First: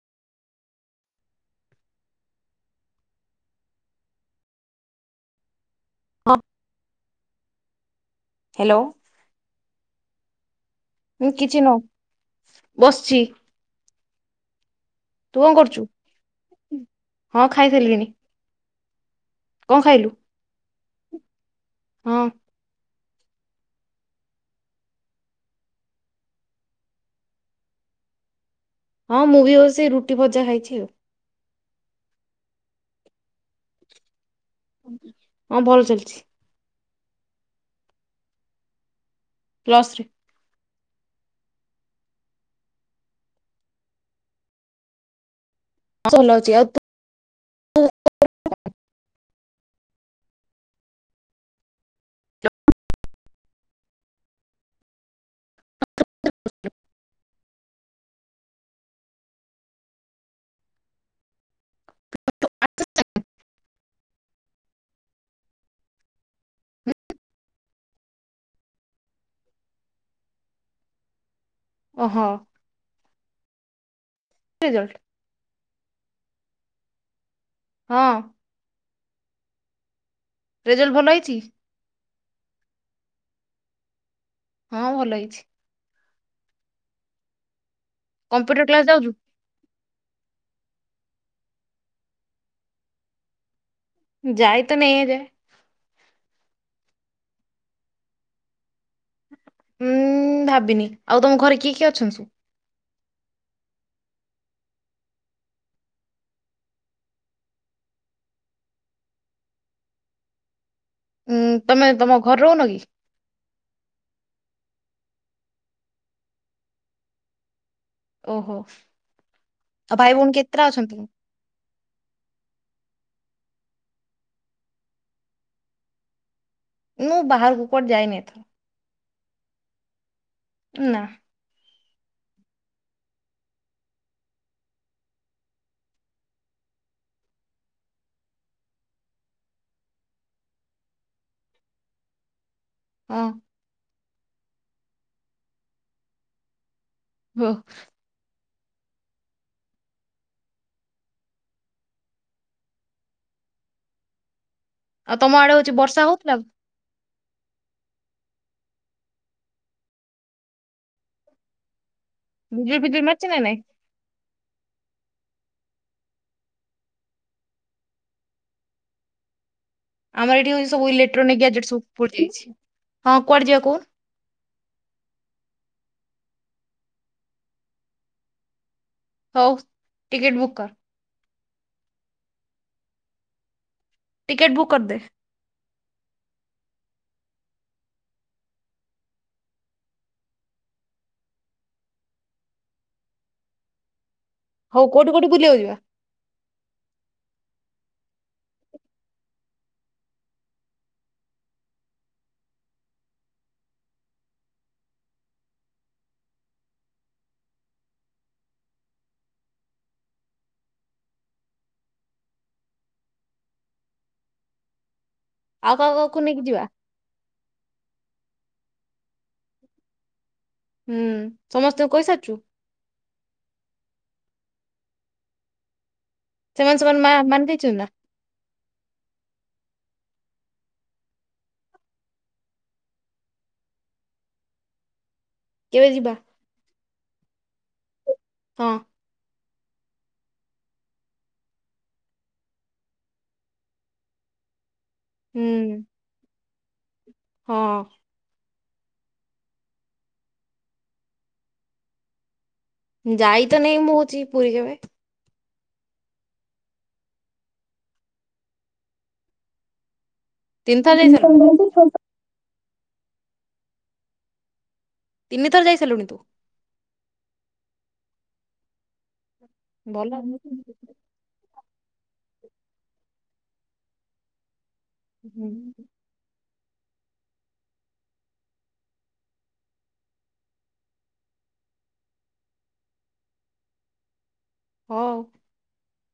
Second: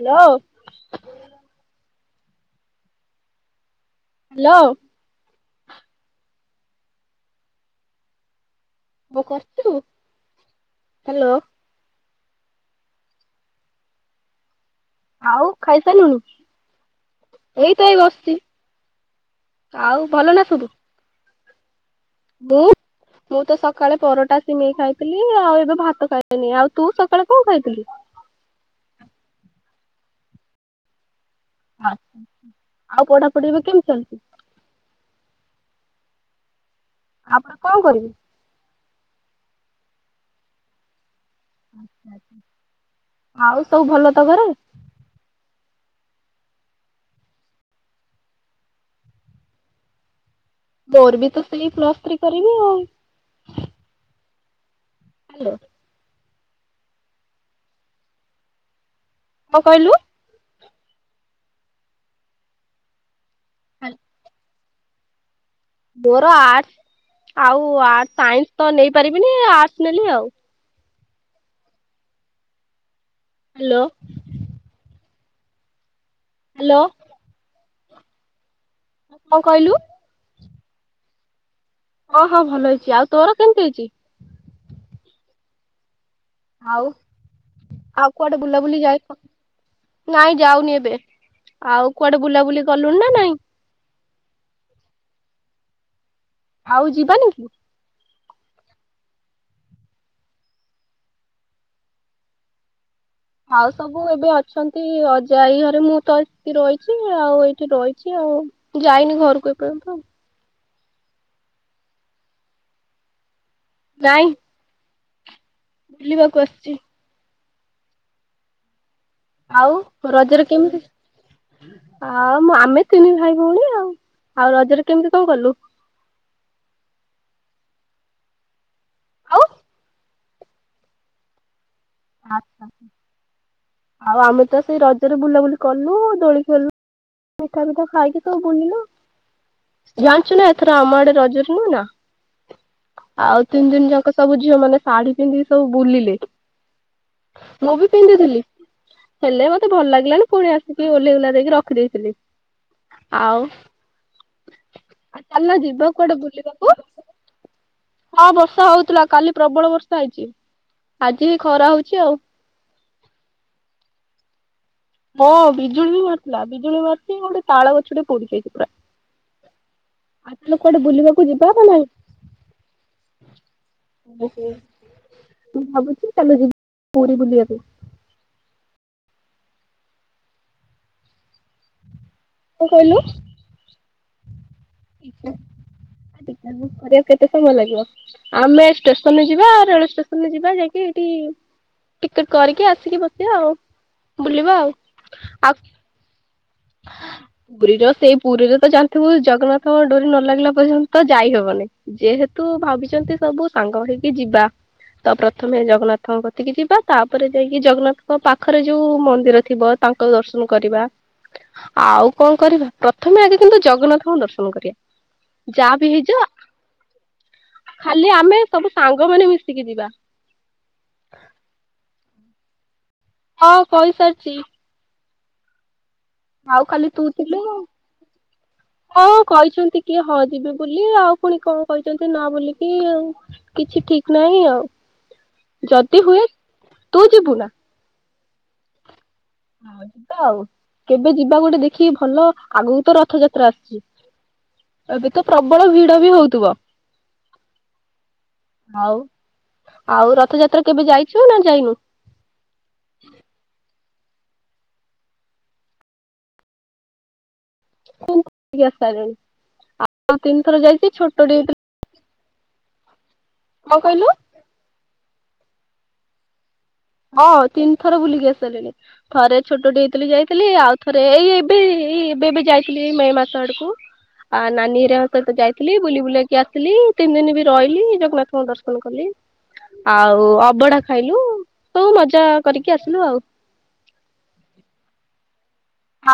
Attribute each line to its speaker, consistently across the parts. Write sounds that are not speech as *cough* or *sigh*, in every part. Speaker 1: ହ୍ୟେ ଲୋ। Hello.
Speaker 2: ହଁ। Hello
Speaker 1: କଣ କରୁଚୁ?
Speaker 2: କିଛି ନୁହଁ। ବସିଛି। ତୁ
Speaker 1: ଆଉ
Speaker 2: କଣ କରୁଛୁ?
Speaker 1: ଖାଇସାଲୁନି
Speaker 2: ହଁ
Speaker 1: ଏଇ ତ ଏଇ
Speaker 2: ଖାଇସାରିଲିଣି
Speaker 1: ବସିଛି।
Speaker 2: କଣ
Speaker 1: ଆଉ
Speaker 2: ଖାଇଲୁ
Speaker 1: ଭଲ ନା ସବୁ।
Speaker 2: ହଁ
Speaker 1: ବୋଉଁ। ମୁଁ ତ ସକାଳେ ପରଟା ସିମେଇ ଖାଇଥିଲି ଆଉ ଏବେ ଭାତ ଖାଇଲିଣି ଆଉ ତୁ ସକାଳେ କଣ ଖାଇଥିଲୁ?
Speaker 2: ହଁ ମୁଁ ବିସି ସେ ରୁଟି ଭଜା ଖାଇଛି ଆଉ।
Speaker 1: ଆଛା ଆଉ ପଢ଼ା ପଢ଼ି ଏବେ କେମିତି ଚାଲିଛି?
Speaker 2: ହଁ ଭଲ ଚାଲିଛି।
Speaker 1: ଆ ପରେ କଣ କରିବେ?
Speaker 2: Plus three.
Speaker 1: ଆଉ ସବୁ ଭଲ ତ ଘରେ।
Speaker 2: ଚଲାଉଛି ଆଉ ତୁ *unintelligible*
Speaker 1: ମୋର ବି ତ ସେଇ ପ୍ଲସ୍ ଥ୍ରୀ କରିବି ଆଉ। ହାଲୋ। କଣ କହିଲୁ? ହାଲୋ। ମୋର ଆର୍ଟସ୍ ଆଉ ଆ ସାଇନ୍ସ୍ ତ ନେଇପାରିବିନି ଆଟସ୍ ନେଲି ଆଉ।
Speaker 2: ଓହୋ।
Speaker 1: ହାଲୋ।
Speaker 2: କି ରେଜଲଟ୍?
Speaker 1: ହାଲୋ।
Speaker 2: ହଁ।
Speaker 1: କଣ କହିଲୁ?
Speaker 2: ରେଜଲ୍ଟ୍ ଭଲ ହେଇଛି।
Speaker 1: ହଁ ହଁ ଭଲ ହେଇଛି ଆଉ ତୋର କେମିତି ହେଇଛି?
Speaker 2: ହଁ ଭଲ ହେଇଛି।
Speaker 1: ଆଉ ଆଉ କୁଆଡେ
Speaker 2: କମ୍ପ୍ୟୁଟର
Speaker 1: ବୁଲାବୁଲି
Speaker 2: କ୍ଲାସ
Speaker 1: ଯାଇ
Speaker 2: ଯାଉଛୁ
Speaker 1: ନାଇଁ ଯାଉନି ଏବେ ଆଉ କୁଆଡେ ବୁଲାବୁଲି କଲୁଣି ନା ନାଇଁ।
Speaker 2: ଯାଇ ତ ନେଇ ଯାଏ
Speaker 1: ଆଉ ଯିବାନି?
Speaker 2: ଉୁଁ ଭାବିନି ଆଉ ତମ ଘରେ କିଏ କିଏ ଅଛନ୍ତି ସବୁ?
Speaker 1: ଆଉ ସବୁ ଏବେ ଅଛନ୍ତି ଅଜା ଆଇ ଘରେ ମୁଁ ତ ଆସିକି ରହିଛି ଆଉ ଏଇଠି ରହିଛି ଆଉ ଯାଇନି ଘରକୁ ଏପର୍ଯ୍ୟନ୍ତ ଆଉ।
Speaker 2: ଉଁ ତମେ ତମ ଘରେ ରହୁନ କି?
Speaker 1: ନାଇଁ। ବୁଲିବାକୁ ଆସିଛି।
Speaker 2: ଓହୋ।
Speaker 1: ଆଉ
Speaker 2: ଭାଇ ଭଉଣୀ
Speaker 1: ରଜରେ
Speaker 2: କେତେଟା
Speaker 1: କେମିତି
Speaker 2: ଅଛନ୍ତି?
Speaker 1: ଆଉ ମୁଁ ଆମେ ତିନି ଭାଇ। ଭଉଣି ଆଉ ଆଉ ରଜରେ କେମିତି କଣ କଲୁ?
Speaker 2: ମୁଁ ବାହାରକୁ କୁଆଡେ ଯାଇନି ଏଥର।
Speaker 1: ଆଉ
Speaker 2: ନା।
Speaker 1: ଆଚ୍ଛା ଆଉ ଆମେ ତ ସେଇ ରଜରେ ବୁଲାବୁଲି କଲୁ ଦୋଳିି ଖେଳିଲୁ ମିଠା ମିଠା ଖାଇକି ସବୁ ବୁଲିଲୁ ଜାଣିଛୁ ନା ଏଥର ଆମ ଆଡେ ରଜରେ ନୁହ ନା।
Speaker 2: ହଁ
Speaker 1: ଆଉ ତିନି ଦିନ ଯାଙ୍କ ସବୁ ଝିଅ ମାନେ ଶାଢୀ ପିନ୍ଧିକି ସବୁ ବୁଲିଲେ।
Speaker 2: ହଉ
Speaker 1: ମୁଁ ବି ପିନ୍ଧିଥିଲି। ହେଲେ ମତେ ଭଲ ଲାଗିଲାନି ପୁଣି ଆସିକି ଓହ୍ଲେଇ ଓହ୍ଲା ଦେଇକି ରଖିଦେଇଥିଲି ଆଉ
Speaker 2: ଆଉ ତମ ଆଡେ
Speaker 1: ଚାଲୁନ
Speaker 2: ହଉଛି
Speaker 1: ଯିବା
Speaker 2: ବର୍ଷା
Speaker 1: କୁଆଡେ
Speaker 2: ହଉଥିଲା?
Speaker 1: ବୁଲିବାକୁ ହଁ ବର୍ଷା ହଉଥିଲା କାଲି ପ୍ରବଳ ବର୍ଷା ହେଇଛି ଆଜି ବି ଖରା ହଉ ଛି ଆଉ।
Speaker 2: ବିଜୁଳି ଫିଜୁଳି ମାରୁଛି ନା ନାଇଁ।
Speaker 1: ହଁ ବିଜୁଳି ବି ମାରୁିଥିଲା ବିଜୁଳି ମାରିଛି ଗୋଟେ ତାଳ ଗଛ ଟେ ପୋଡିଯାଇଛି ପୁରା। ଆଉ
Speaker 2: ଆମର ଏଠି
Speaker 1: ତାହେଲେ
Speaker 2: ହଉଛି
Speaker 1: କୁଆଡେ
Speaker 2: ସବୁ
Speaker 1: ବୁଲିବାକୁ
Speaker 2: ଇଲେକ୍ଟ୍ରୋନିକ୍
Speaker 1: ଯିବା ନା
Speaker 2: ଗ୍ୟାଜେଟ ସବୁ
Speaker 1: ନାଇଁ
Speaker 2: ପୋଡିଯାଇଛି ହଁ କୁଆଡେ ଯିବା କହୁନୁ?
Speaker 1: ମୁଁ ଭାବୁଛି ଚାଲ ଯିବା ପୁରୀ ବୁଲିବାକୁ।
Speaker 2: ହଉ ଟିକିଟ ବୁକ୍ କର।
Speaker 1: କଣ କହିଲୁ?
Speaker 2: ଟିକେଟ ବୁକ୍ କରିଦେ।
Speaker 1: କରିବାକୁ କେତେ ସମୟ ଲାଗିବ ଆମେ ଷ୍ଟେସନରେ ଯିବା ରେଳ ଷ୍ଟେସନ ଯିବା ଯାଇକି ହେଠି ଟିକେଟ କରିକି ଆସିକି ବସିବା ଆଉ। ବୁଲିବା ଆଉ
Speaker 2: ହଉ କୋଉଠି କୋଉଠି
Speaker 1: ଆଉ
Speaker 2: ବୁଲିିବାଉ ଯିବା।
Speaker 1: ପୁରୀର ସେଇ ପୁରୀରେ ତ ଜାଣିଥିବୁ ଜଗନ୍ନାଥଙ୍କ ଡୋରି ନ ଲାଗିଲା ପର୍ଯ୍ୟନ୍ତ ଯାଇହବନି। ଯେହେତୁ ଭାବିଛନ୍ତି ସବୁ ସାଙ୍ଗ ହେଇକି ଯିବା ତ ପ୍ରଥମେ ଜଗନ୍ନାଥଙ୍କ ତିକି ଯିବା ତାପରେ ଯାଇକି ଜଗନ୍ନାଥଙ୍କ ପାଖରେ ଯୋଉ ମନ୍ଦିର ଥିବ ତାଙ୍କ ଦର୍ଶନ କରିବା। ଆଉ କଣ କରିବା ପ୍ରଥମେ ଆଗେ କିନ୍ତୁ ଜଗନ୍ନାଥଙ୍କୁ ଦର୍ଶନ କରିବା।
Speaker 2: ଆଉ
Speaker 1: ଯାହା ବି
Speaker 2: କାହା କାହାକୁ
Speaker 1: ହେଇଯ
Speaker 2: ନେଇକି ଯିବା
Speaker 1: ଖାଲି ଆମେ ସବୁ ସାଙ୍ଗ ମାନେ ମିଶିକି ଯିବା।
Speaker 2: ହୁଁ ସମସ୍ତଙ୍କୁ କହିସାରିଛୁ।
Speaker 1: ହଁ କହିଇସାରିଛି। ଆଉ
Speaker 2: ସେମାନେ
Speaker 1: ଖାଲି
Speaker 2: ସେମାନେ
Speaker 1: ତୁ
Speaker 2: ମା
Speaker 1: ଥିଲୁ
Speaker 2: ମାନି ଦେଇଛନ୍ତି ନା
Speaker 1: ହଁ କହିଛନ୍ତି। କିଏ ହଯିବେ ବୋଲି ଆଉ ପୁଣି କଣ କହିଛନ୍ତି ନ ବୋଲିକି ଆ କିଛି ଠିକ ନାହିଁ ଆଉ।
Speaker 2: କେବେ
Speaker 1: ଯଦି
Speaker 2: ଯିବା
Speaker 1: ହୁଏ ତୁ ଯିବୁନା।
Speaker 2: ହ *unintelligible*
Speaker 1: ଯିବା ଆଉ କେବେ ଯିବା ଗୋଟେ ଦେଖିକି ଭଲ ଆଗକୁ ତ ରଥଯାତ୍ରା ଆସୁଛି। ଏବେ ତ ପ୍ରବଳ
Speaker 2: ହୁଁ
Speaker 1: ଭିଡ ବି ହଉଥିବ।
Speaker 2: ହଁ।
Speaker 1: ଆଉ ଆଉ ରଥଯାତ୍ରା କେବେ ଯାଇଛୁ ନା ଯାଇନୁ।
Speaker 2: ଯାଇ ତ ନାଇଁ ମୁଁ ଯି ପୁରୀ କେବେ।
Speaker 1: କ *unintelligible*
Speaker 2: ତିନିଥର ଯାଇ ସାରିଲୁଣି।
Speaker 1: କଣ କହିଲୁ
Speaker 2: ତିନିଥର ଯାଇସାରିଲୁଣି ତୁ?
Speaker 1: ହଁ ତିନି ଥର ବୁଲିକି ଆସାରିଲିଣି। ଥରେ ଛୋଟ ଟେ ହେଇଥିଲି
Speaker 2: ଭଲ ହୁଁ,
Speaker 1: ଯାଇଥିଲି ଆଉ ଥରେ ଏଇ ଏଇ ବେବି ଯାଇଥିଲି ମେ ମାସ ଆଡକୁ ଆ ନାନୀ ଯାହା ସହିତ ଯାଇଥିଲି ବୁ ବୁଲକ ଆସି ଥିଲ ତିନି ଦିନ ବି ରହିଲି ଜଗନ୍ନାଥଙ୍କ ଦର୍ଶନ କଲି ଆଉ ଅବଢା ଖାଇଲୁ। ହଉ ମଜା କରିକି ଆସିଲୁ ଆଉ।
Speaker 2: ହଉ।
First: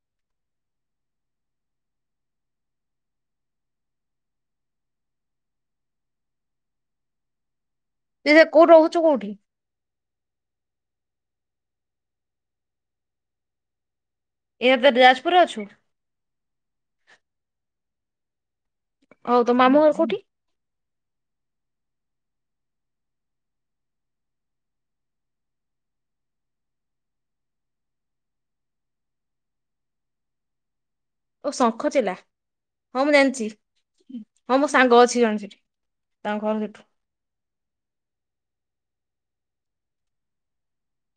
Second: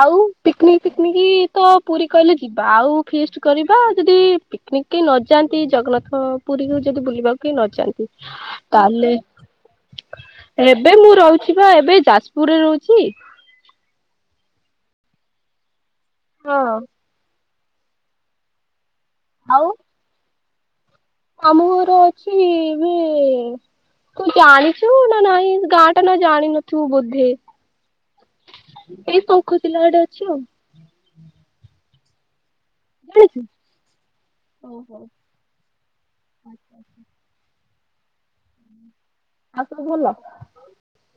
Speaker 1: ଆଉ ପିକନିକ ଫିକନିକ ତ ପୁରୀ କହିଲେ ଯିବା ଆଉ ଫିଷ୍ଟ କରିବା ଯଦି ପିକନିକ କେହି ନଯାଆନ୍ତି ଜଗନ୍ନାଥ ପୁରୀକୁ ଯଦି ବୁଲିବାକୁ କେହି ନଯାଆନ୍ତି।
Speaker 2: ଏହେ କୋଉଠ ରହୁଛ କୋଉଠି?
Speaker 1: ଏବେ ମୁଁ ରହୁଛି ବା ଏବେ ଯାଜପୁରରେ ରହୁଛି।
Speaker 2: ଏହା ତରେ ଯାଜପୁରରେ ଅଛୁ।
Speaker 1: ହଁ।
Speaker 2: ହଉ ତ ମାମୁଁ ଘର କୋଠି?
Speaker 1: ଆମ ଘର ଅଛି ଏବେ ତୁ ଜାଣିଛୁ ନା ନାଇଁ ଗାଁ ଟା ନା ଜାଣିିନଥିବୁ ବୋଧେ ଏଇ ଶଙ୍ଖ ଚିଲ ଆଡ଼େ ଅଛି ଆଉ।
Speaker 2: ଓ ଶଙ୍ଖଚିଲା। ହଁ ମୁଁ
Speaker 1: ଜାଣିଛୁ।
Speaker 2: ଜାଣିଛି ହଁ ମୋ ସାଙ୍ଗ
Speaker 1: ଓହୋ।
Speaker 2: ଅଛି ଜଣେ ସେଠି ତାଙ୍କ ଘର ସେଠୁ।
Speaker 1: ଆଉ ସବୁ ଭଲ।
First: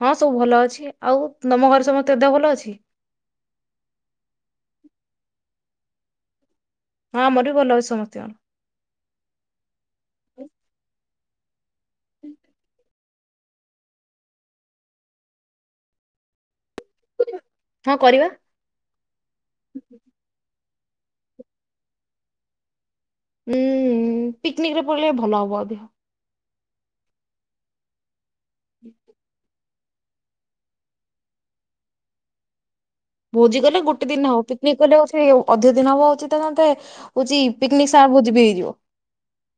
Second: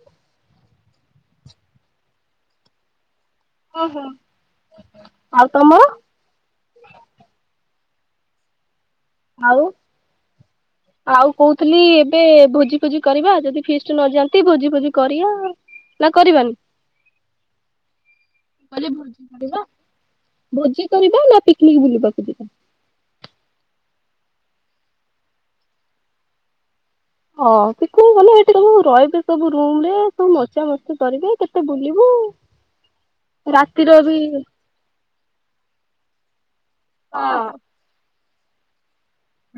Speaker 2: ହଁ ସବୁ ଭଲ ଅଛି ଆଉ ତମ ଘର ସମସ୍ତେ ଦେହ ଭଲ ଅଛି?
Speaker 1: ଅ ହୋ ଆଉ ତମର।
Speaker 2: ହଁ ଆମର ବି ଭଲ ଅଛି ସମସ୍ତିଙ୍କର।
Speaker 1: ଆଉ, ଆଉ କୋଉ ଖଲି ଏବେ ଭୋଜି ଫୋଜି କରିବା ଯଦି ଫିଷ୍ଟ ନ ଯାଆନ୍ତି ଭୋଜି ଫୋଜି କରିଆ। ନାଁ କରିବାନି?
Speaker 2: ହଁ କରିବା
Speaker 1: କହିଲି ଭୋଜି କରିବା? ଭୋଜି କରିବା ନା ପିକ୍ ନିକ୍ ବୁଲିବାକୁ ଯିବା?
Speaker 2: ଉଁ ଉଁ ପିକ୍ ନିକ୍ ରେ ପଳେଇଲେ ଭଲ ହବ ଅଧେ।
Speaker 1: ହଁ ପିକ୍ ନିକ୍ ଗଲେ ସବୁ ରହିବେ ସବୁ ରୁଟି ମୁୁରେ ସବୁ ମଜା ମସ୍ କରିବେ କେତେ ବୁଲିବୁ
Speaker 2: ଭୋଜି କଲେ
Speaker 1: ରାତିର
Speaker 2: ଗୋଟେ
Speaker 1: ବି
Speaker 2: ଦିନ ହବ। ପିକନିକ୍ କଲେ ଅଚ୍ ହେ ଅଧିକ ଦିନ ହବ ଅଚିତ ତନ୍ତେ। ହଉଛି
Speaker 1: ହଁ
Speaker 2: ପିକନିକ ସାର୍ ବହୁ ବି ହେଇଯିବ।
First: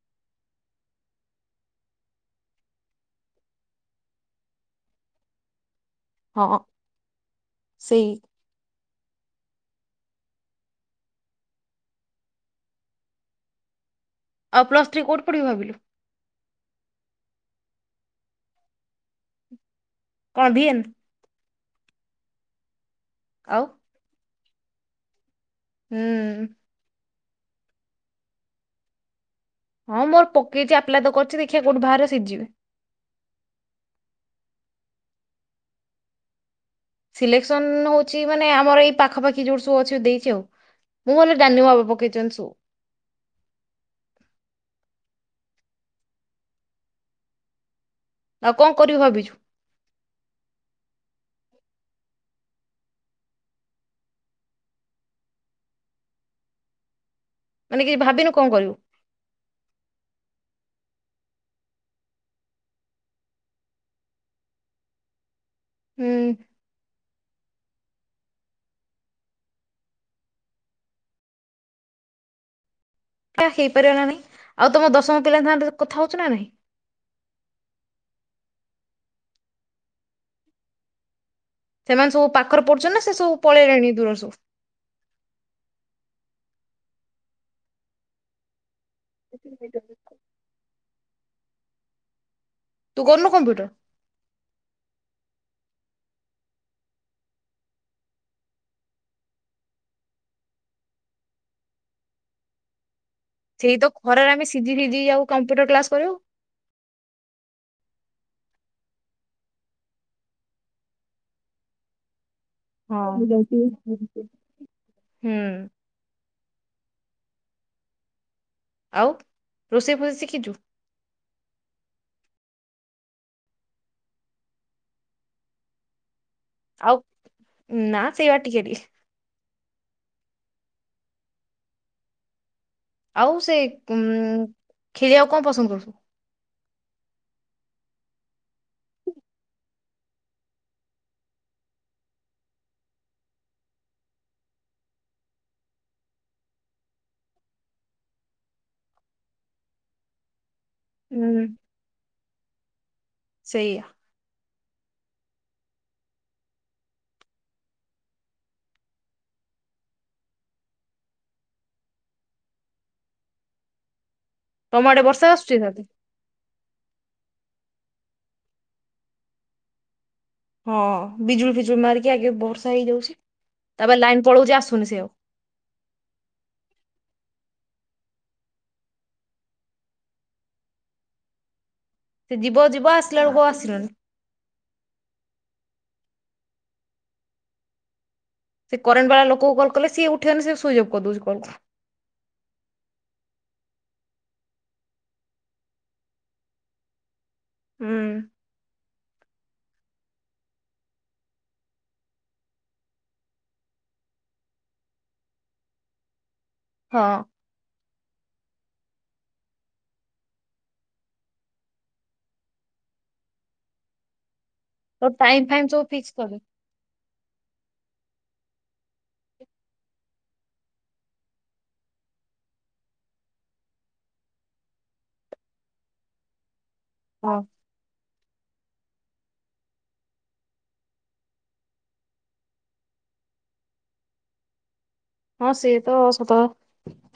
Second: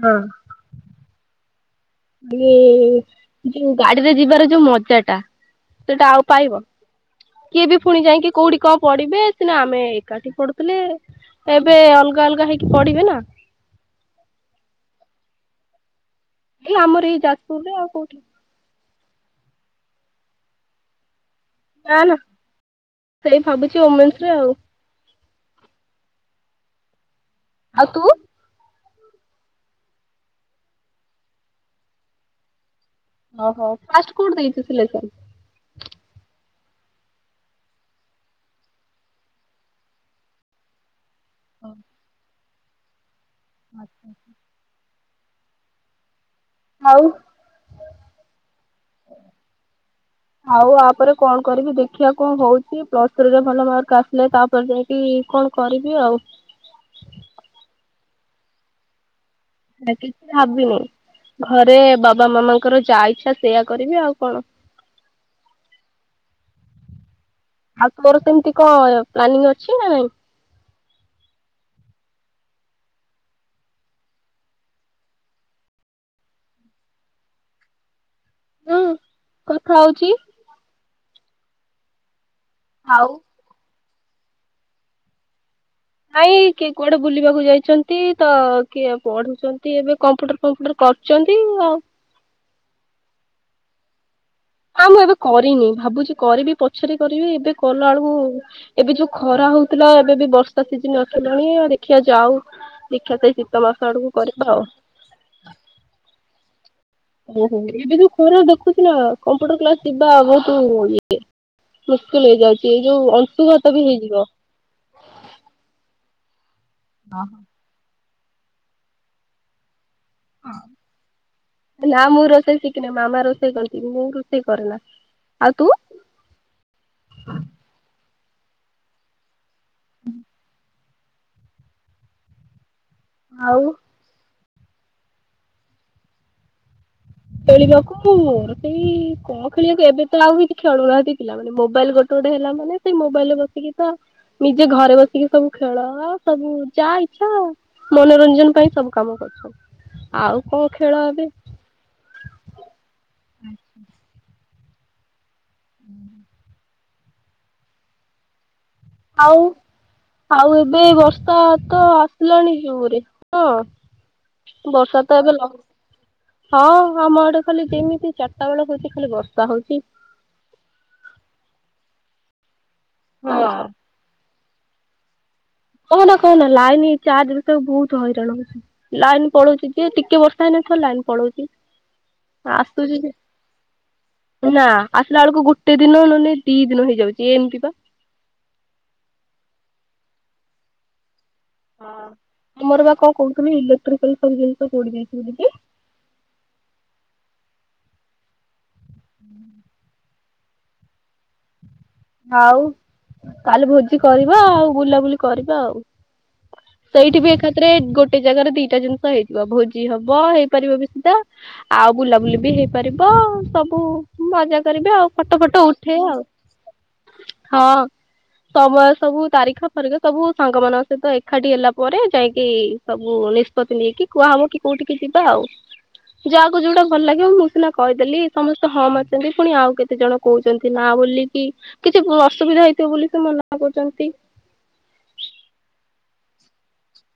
Speaker 1: ହଁ। ଏ-ଏ -ଏ -ଯୋଉ ଗାଡିରେ ଯିବାର ଯୋଉ ମଜା ଟା? ସେଟା ଆଉ
Speaker 2: ହଁ
Speaker 1: ପାଇବ। କିଏବି ଫୁଣି
Speaker 2: ସେଇ
Speaker 1: ଯାଇକି କୋଉଠି କଣ ପଢିବେ ସିନା ଆମେ ଏକାଠି ପଢୁଥିଲେ ଏବେ ଅଲଗା ଅଲଗା ହେଇକି ପଢିବେ ନା।
Speaker 2: ଆଉ ପ୍ଲସ୍ ଥ୍ରୀ କୋଉଠି ପଢିବ ଭାବିଲୁ?
Speaker 1: ଏ ଆମର ଏଇ ଯାଜପୁରରେ ଆଉ କୋଉଠି?
Speaker 2: କଣ ଭିଏନ୍?
Speaker 1: ନା ନା। ସେଇ
Speaker 2: ଆଉ
Speaker 1: ଭାବୁଛି ଓମେନ୍ସ ରେ ଆଉ।
Speaker 2: ହୁଁ।
Speaker 1: ଆଉ ତୁ?
Speaker 2: ହଁ ମୋର ପକେଇଛି ଆପ୍ଲାଏ ତ କରିଛି ଦେଖିବା କୋଉଠି ବାହାରେ ସେଇତଯିବି।
Speaker 1: ଓହୋ ଫାଷ୍ଟ କୋଉଠି ଦେଇଛି ସିଲେକ୍ସନ?
Speaker 2: ସିଲେକ୍ସନ ହଉଛି ମାନେ ଆମର ଏଇ ପାଖାପାଖି ଯୋଉର ସବୁ ଅଛି ଦେଇଛି ଆଉ ମୁଁ ଗଲେ ଡାନୁ ବାବା ପକେଇଛନ୍ତି ସବୁ
Speaker 1: ଆଚ୍ଛା ହଉ
Speaker 2: ଆଉ କଣ କରିବୁ ଭାବିଛୁ?
Speaker 1: ଆଉ ଆପରେ କଣ କରିବି ଦେଖିବା କଣ ହଉଛି ପ୍ଲସ ଥ୍ରୀରେ ଭଲ ମାର୍କ ଆସିଲେ ତାପରେ ଯାଇକି କଣ କରିବି ଆଉ
Speaker 2: ମାନେ କିଛି ଭାବିନୁ କଣ କରିବୁ?
Speaker 1: କିଛି ଭାବିନି ଘରେ ବାବା ମାମାଙ୍କର ଯାହା ଇଛା ସେଇଆ କରିବି ଆଉ କଣ
Speaker 2: ହୁଁ।
Speaker 1: ଆଉ ତୋର ସେମତି କଣ ପ୍ଲାନିଂ ଅଛି ନା ନାଇଁ?
Speaker 2: ହେଇପାରିବ ନା ନାଇଁ ଆଉ ତମ ଦଶମ ପିଲାଙ୍କ କଥା ହଉଛ ନା ନାଇଁ
Speaker 1: ହୁଁ କଥା ହଉଛି
Speaker 2: ସେମାନେ ସବୁ ପାଖ ପାଖରେ ପଡୁଚ ନା
Speaker 1: ଆଉ
Speaker 2: ସେ ସବୁ ପଳେଇଲେଣି ଦୂରସ
Speaker 1: ନାଇ କି କୁଆଡେ ବୁଲିବାକୁ ଯାଇଛନ୍ତି ତ ପଢୁଛନ୍ତି ଏବେ କମ୍ପ୍ୟୁଟର ଫମ୍ପୁଟର ଛନ୍ତି ଆଉ।
Speaker 2: ତୁ କରୁନୁ କମ୍ପ୍ୟୁଟର?
Speaker 1: ହଁ ମୁଁ ଏବେ କରିନି ଭାବୁଛି କରିବି ପଛରେ କରିବି ଏବେ କଲା ବେଳକୁ ଏବେ ଯୋଉ ଖରା ହଉଥିଲା ଏବେ ବି ବର୍ଷା ସିଜିନ ଆସିଲାଣି ଆ ଦେଖିବା ଯାଉ ଦେଖିବା ଶୀତ
Speaker 2: ସେଇ
Speaker 1: ମାସ
Speaker 2: ତ
Speaker 1: ଆଡକୁ
Speaker 2: ଖରାରେ
Speaker 1: କରିବା
Speaker 2: ଆମେ
Speaker 1: ଆଉ।
Speaker 2: ସିଝି ସିଝି ଆଉ କମ୍ପ୍ୟୁଟର କ୍ଲାସ କରିବୁ
Speaker 1: ଓହୋ ଏବେ ଯୋଉ ଖରା ଦେଖୁଚୁ ନା କମ୍ପୁଟର କ୍ଲାସ ଯିବା ବହୁତ ଇ ମୁସ୍କିଲ ହେଇଯାଉଛି। ଏଇ ଯୋଉ
Speaker 2: ହଁ ହୁଁ।
Speaker 1: ଅଂଶୁଘାତ ବି ହେଇଯିବ। ହ ହୋ।
Speaker 2: ଆଉ ରୋଷେଇ ଫୋଷେଇ ଶିଖିଛୁ
Speaker 1: ହଁ ନା ମୁ ରୋଷେଇ ର କିନା ମାମା ରୋଷେଇ କରନ୍ତି ମୁଁ ରୋଷେଇ କରେନା। ଆଉ ତୁ?
Speaker 2: ଆଉ ନା ସେଇ ବା ଟିକେ ଟିକେ
Speaker 1: ହୁଁ।
Speaker 2: ଆଉ ସେ ଉ କ୍ଷୀରି ଆଉ କଣ ପସନ୍ଦ କରୁ
Speaker 1: ଖେଳିବାକୁ ସେଇ କଣ ଖେଳିବାକୁ ଏବେ ତ ଆଉ କିଛି ଖେଳୁନାହାନ୍ତି ପିଲା ମାନେ ମୋବାଇଲ ଗୋଟେ ଗୋଟେ ହେଲା ମାନେ ସେଇ ମୋବାଇଲରେ ବସିକି ତ ନିଜେ ଘରେ ବସିକି ସବୁ ଖେଳ ସବୁ ଯା ଇଚ୍ଛା ମନୋରଞ୍ଜନ ପାଇଁ ସବୁ କାମ କରୁଛ ଆଉ ହ ଖେଳ ଏବେ
Speaker 2: ହୁଁ
Speaker 1: ଆଚ୍ଛା।
Speaker 2: ସେଇଆ
Speaker 1: ହୁଁ। ଆଉ ଆଉ ଏବେ ବର୍ଷା ତ ଆସିଲାଣିରେ ହଁ
Speaker 2: ତମ ଆଡେ
Speaker 1: ବର୍ଷା ତ ଏବେ
Speaker 2: ଆସୁଛି ତତେ?
Speaker 1: ହଁ ଆମ ଆଡେ ଖାଲି ଯେମିତି ଚାରିଟା ବେଳ ହଉଛି ଖାଲି ବର୍ଷା ହଉଛି।
Speaker 2: ହଁ ବିଜୁଳି ଫିଜୁ ମାରକି ଆଗ ବହୁତ ଇଯାଉଛି
Speaker 1: ହଁ
Speaker 2: ତାପରେ ଲାଇନ ପଳଉଛି। ଶୁଣ ସେଉ
Speaker 1: କହ ନା କହନା ଲାଇନ ଏଇ ଚାର୍ ବଷକୁ ବହୁତ ହଇରାଣ ହଉଛି ଲାଇନ ପଳଉଛି ଯିଏ ଟିକେ ବର୍ଷା ହେଇନଥଉ ଲାଇନ ପଳଉଛି।
Speaker 2: ସେ ଯିବ
Speaker 1: ଆସୁ
Speaker 2: ଯିବ ଆସିଲା ବେଳକୁ ଆଉ ଆସିଲାନି।
Speaker 1: ନା ଆସିଲା ବେଳକୁ ଗୋଟେ ଦିନ ନୁହନେଁ ଦି ଦିନ ହେଇଯାଉଛି ଏ ଏମିତି ବା
Speaker 2: ସେ କରେଣ୍ଟ ବାଲା ଲୋକ କଲ କଲେ ସିଏ ଉଠେଇଆନି ସେ ସୁଇଜ ଅପ୍ କରି ଦଉଛି କଲ।
Speaker 1: ହଁ ଆମର ବା କ କହୁଥିଲି ଇଲେଟାଲବ ଜିନିଷୋ ଯାଇଛି ବ
Speaker 2: ହୁଁ।
Speaker 1: ଆଉ କାଲି ଭୋଜି କରିବା ଆଉ ବୁଲାବୁଲି କରିବା ଆଉ। ସେଇଠି
Speaker 2: ହଁ
Speaker 1: ବି ଏକାତ୍ରରେ ଗୋଟେ ଗୋଟେ ଜାଗାରେ ଦିଟା ଜିନିଷ ହେଇଯିବ ଭୋଜି ହବ ହେଇପାରିବ ବି ସୁିଧା ଆଉ ବୁଲାବୁଲି ବି ହେଇପାରିବ ସବୁ ମଜା। କରିବେ
Speaker 2: ତ
Speaker 1: ଆଉ ଫଟୋ
Speaker 2: ଟାଇମ
Speaker 1: ଫଟ
Speaker 2: ଫାଇମ ସବୁ ଫିକ୍ସ
Speaker 1: ଉଠେଇବେ ଆଉ।
Speaker 2: କରିଦେ
Speaker 1: ହଁ ସମୟ ସବୁ ତାରିଖ ପରାରିଖ ସବୁ ସାଙ୍ଗ ମାନଙ୍କ ସହିତ ଏକାଠି ହେଲା ପରେ ଯାଇକି ସବୁ ନିଷ୍ପତ୍ତି ନେଇକି କୁହା ହବ କି କୋଉଠିକି ଯିବା ଆଉ ଯାହା ଯୋଉଟା ଭଲ ଲାଗିବ
Speaker 2: ହଁ
Speaker 1: ମୁଁ ସିନା କହିଦେଲି ସମସ୍ତେ ହମ ଅଛନ୍ତି ପୁଣି ଆଉ କେତେ ଜଣ କହୁଛନ୍ତି ନା ବୋଲି। କି କିଛି ଅସୁବିଧା ହେଇଥିବ ବୋଲି ସେ ମନା କରୁଛନ୍ତି।
Speaker 2: ହଁ ସିଏ ତ ସତ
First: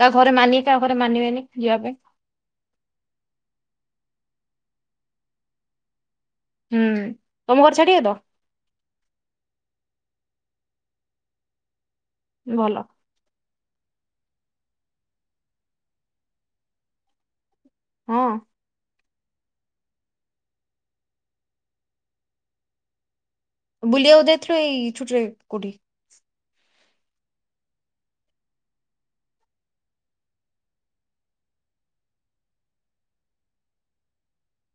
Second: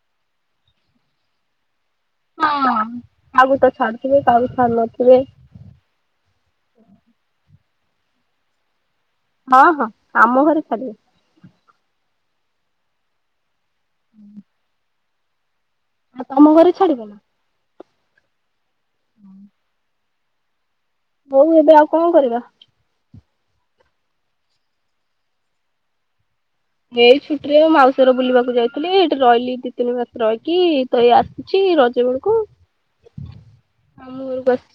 Speaker 2: ତା ଘରେ ମାନିବେ କାହା ଘରେ ମାନିବେନି ଯିବା ପାଇଁ
Speaker 1: ହ କାଗୁ ତ ଛାଡୁ ଥିବେ କାହକୁ ଛାଡ଼ ନଥିବେ।
Speaker 2: ହୁଁ ତମ ଘର ଛାଡିିବେ ତ।
Speaker 1: ହଁ ହଁ ଆମ ଘରେ ଛାଡିବେ।
Speaker 2: ଭଲ।
Speaker 1: ହୁଁ। ଆଉ ତମ ଘରେ ଛାଡିବ ନା।
Speaker 2: ହଁ।
Speaker 1: ହୁଁ। ହୋଉ ଏବେ ଆଉ କଣ କରିବା?
Speaker 2: ବୁଲି ଦେଇଥିଲ ଏଇ ୁଟରେ କୁଟି
Speaker 1: ଏଇ ଛୁଟିରେ ମାଉସୀର ବୁଲିବାକୁ ଯାଇଥିଲି ଏଇଠି ରହିଲି ଦି ତିନି ମାସ ରହିକି ତ ଏଇ ଆସୁଚ ରଜ ବେଳକୁ ଆ ମୁଁ ଘରକୁ ଆସି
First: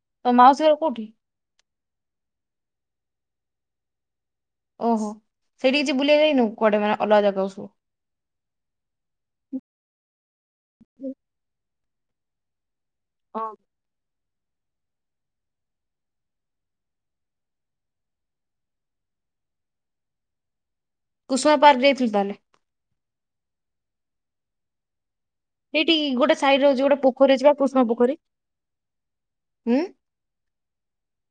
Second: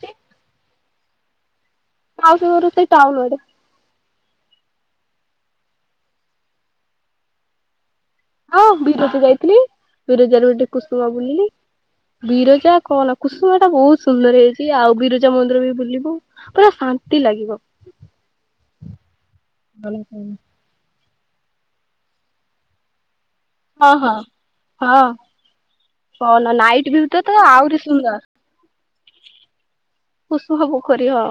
Speaker 2: କଠ
Speaker 1: ହଉ ଦର ତେ ଟାଉ ନ ଗଡେ
Speaker 2: ଓହୋ ସେଇଠି କିଛି ବୁଲେଇ ଯାଇନୁ କୁଆଡେ ମାନେ ଅଲଗା ଜାଗା ସବୁ।
Speaker 1: ହଁ ବିରଜ ଯାଇଥିଲି ବିରଜାରୁ ଗୋ କୁଷ୍ୁମା ବୁଲିଲି। ବିରଜା କହଲା
Speaker 2: ହଁ
Speaker 1: କୁସୁମ ଟା ବହୁତ ସୁନ୍ଦର ହେଇଛି। ସଏ ଆଉ ବିରଜା ମନ୍ଦିର ବି ବୁଲିବୁ ପୁରା ଶାନ୍ତି ଲାଗିବ ଭ କ।
Speaker 2: କୁସୁମା ପାର୍ ଦେଇ ଫଲତା ନା
Speaker 1: ହଁ ହଁ ହଁ।
Speaker 2: ସେଇଠି ଗୋଟେ
Speaker 1: କହନା
Speaker 2: ସାଇଡ ଅଛି
Speaker 1: ନାଇଟ୍
Speaker 2: ଗୋଟେ
Speaker 1: ଭିଉ ଟା
Speaker 2: ପୋଖରୀ
Speaker 1: ତ
Speaker 2: ଅଛି ବା
Speaker 1: ଆହୁରି
Speaker 2: ପୁଷ୍ଣ
Speaker 1: ସୁନ୍ଦର
Speaker 2: ପୋଖରୀ ହୁଁ।
Speaker 1: ପୁସ ପୋଖରୀ ହ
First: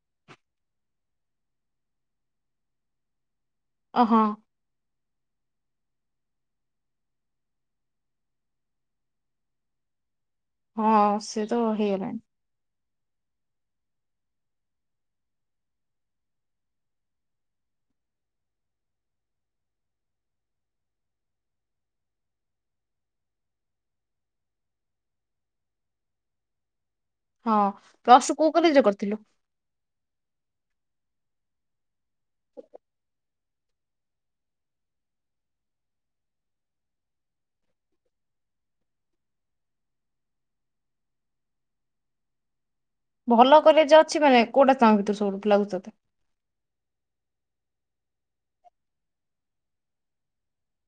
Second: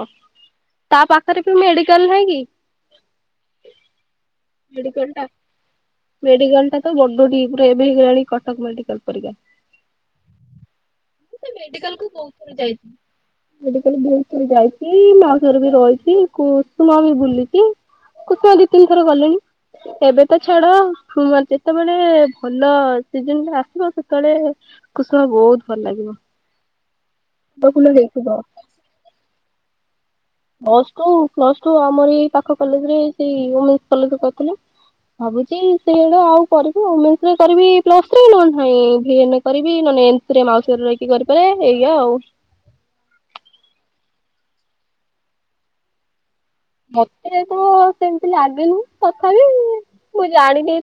Speaker 1: ତା ପାଖରେ ବି ମେଡିକାଲ ନାହିଁ କି।
Speaker 2: ଅହୋ।
Speaker 1: ମେଡିକାଲ ଟା ତ ବଡ ଟିଏ ଏବେ ହେଇଗଲାଣି କଟକ ମେଡିକାଲ ପରିକା।
Speaker 2: ହଁ ସେ ତ ହେଇଗଲାଣି।
Speaker 1: ସେ ବହୁତ ଥର ଯାଇଛି ମା ଘର ବି ରହିଛି କୁସୁମା ବି ବୁଲିଛି କୁସୁମା ଦି ତିନି ଥର ଗଲେଣି ଏବେ ତ ଛାଡ ଯେତେବେଳେ ଭଲ ସିଜନ ଆସିବ ସେତେବେଳେ କୁସୁମା ବହୁତ ଭଲ ଲାଗିବ।
Speaker 2: ହଁ
Speaker 1: ଫୁଲ ଫୁଲ
Speaker 2: ପ୍ଲସୁ
Speaker 1: ହେଇଥିବ।
Speaker 2: କୋଉ କଲେଜ ରେ କରିଥିଲୁ?
Speaker 1: ପ୍ଲସ୍ ଟୁ ପ୍ଲସ୍ ଟୁ ଆମରି ପାଖ କଲେଜ ରେ ସେଇ ଓମେନ୍ସ କଲେଜ ରେ କରିଥିଲି ଭାବୁଛି ସେଇଡ ଆଉ କରିବି ଓମେନସ୍ କରିବି ପ୍ଲସ ଥ୍ରି ନହେଲେ ନାଇ ଭେନ୍ ରେ କରିବି ଏମସି ନହେଲେ ମାଉସୀ ଘରେ ରହିକି କରିପାରେ ଏୟା ଆଉ।
Speaker 2: ଭଲ କଲେଜ ଅଛି ମାନେ କୋଉଟା ଚାହୁଁବ ତୁ ସବୁ ଲାଗୁଛି ତତେ।
Speaker 1: ମତେ ତ ସେମିତି ଲାଗିନି ତଥାପି ମୁଁ ଜାଣିଦି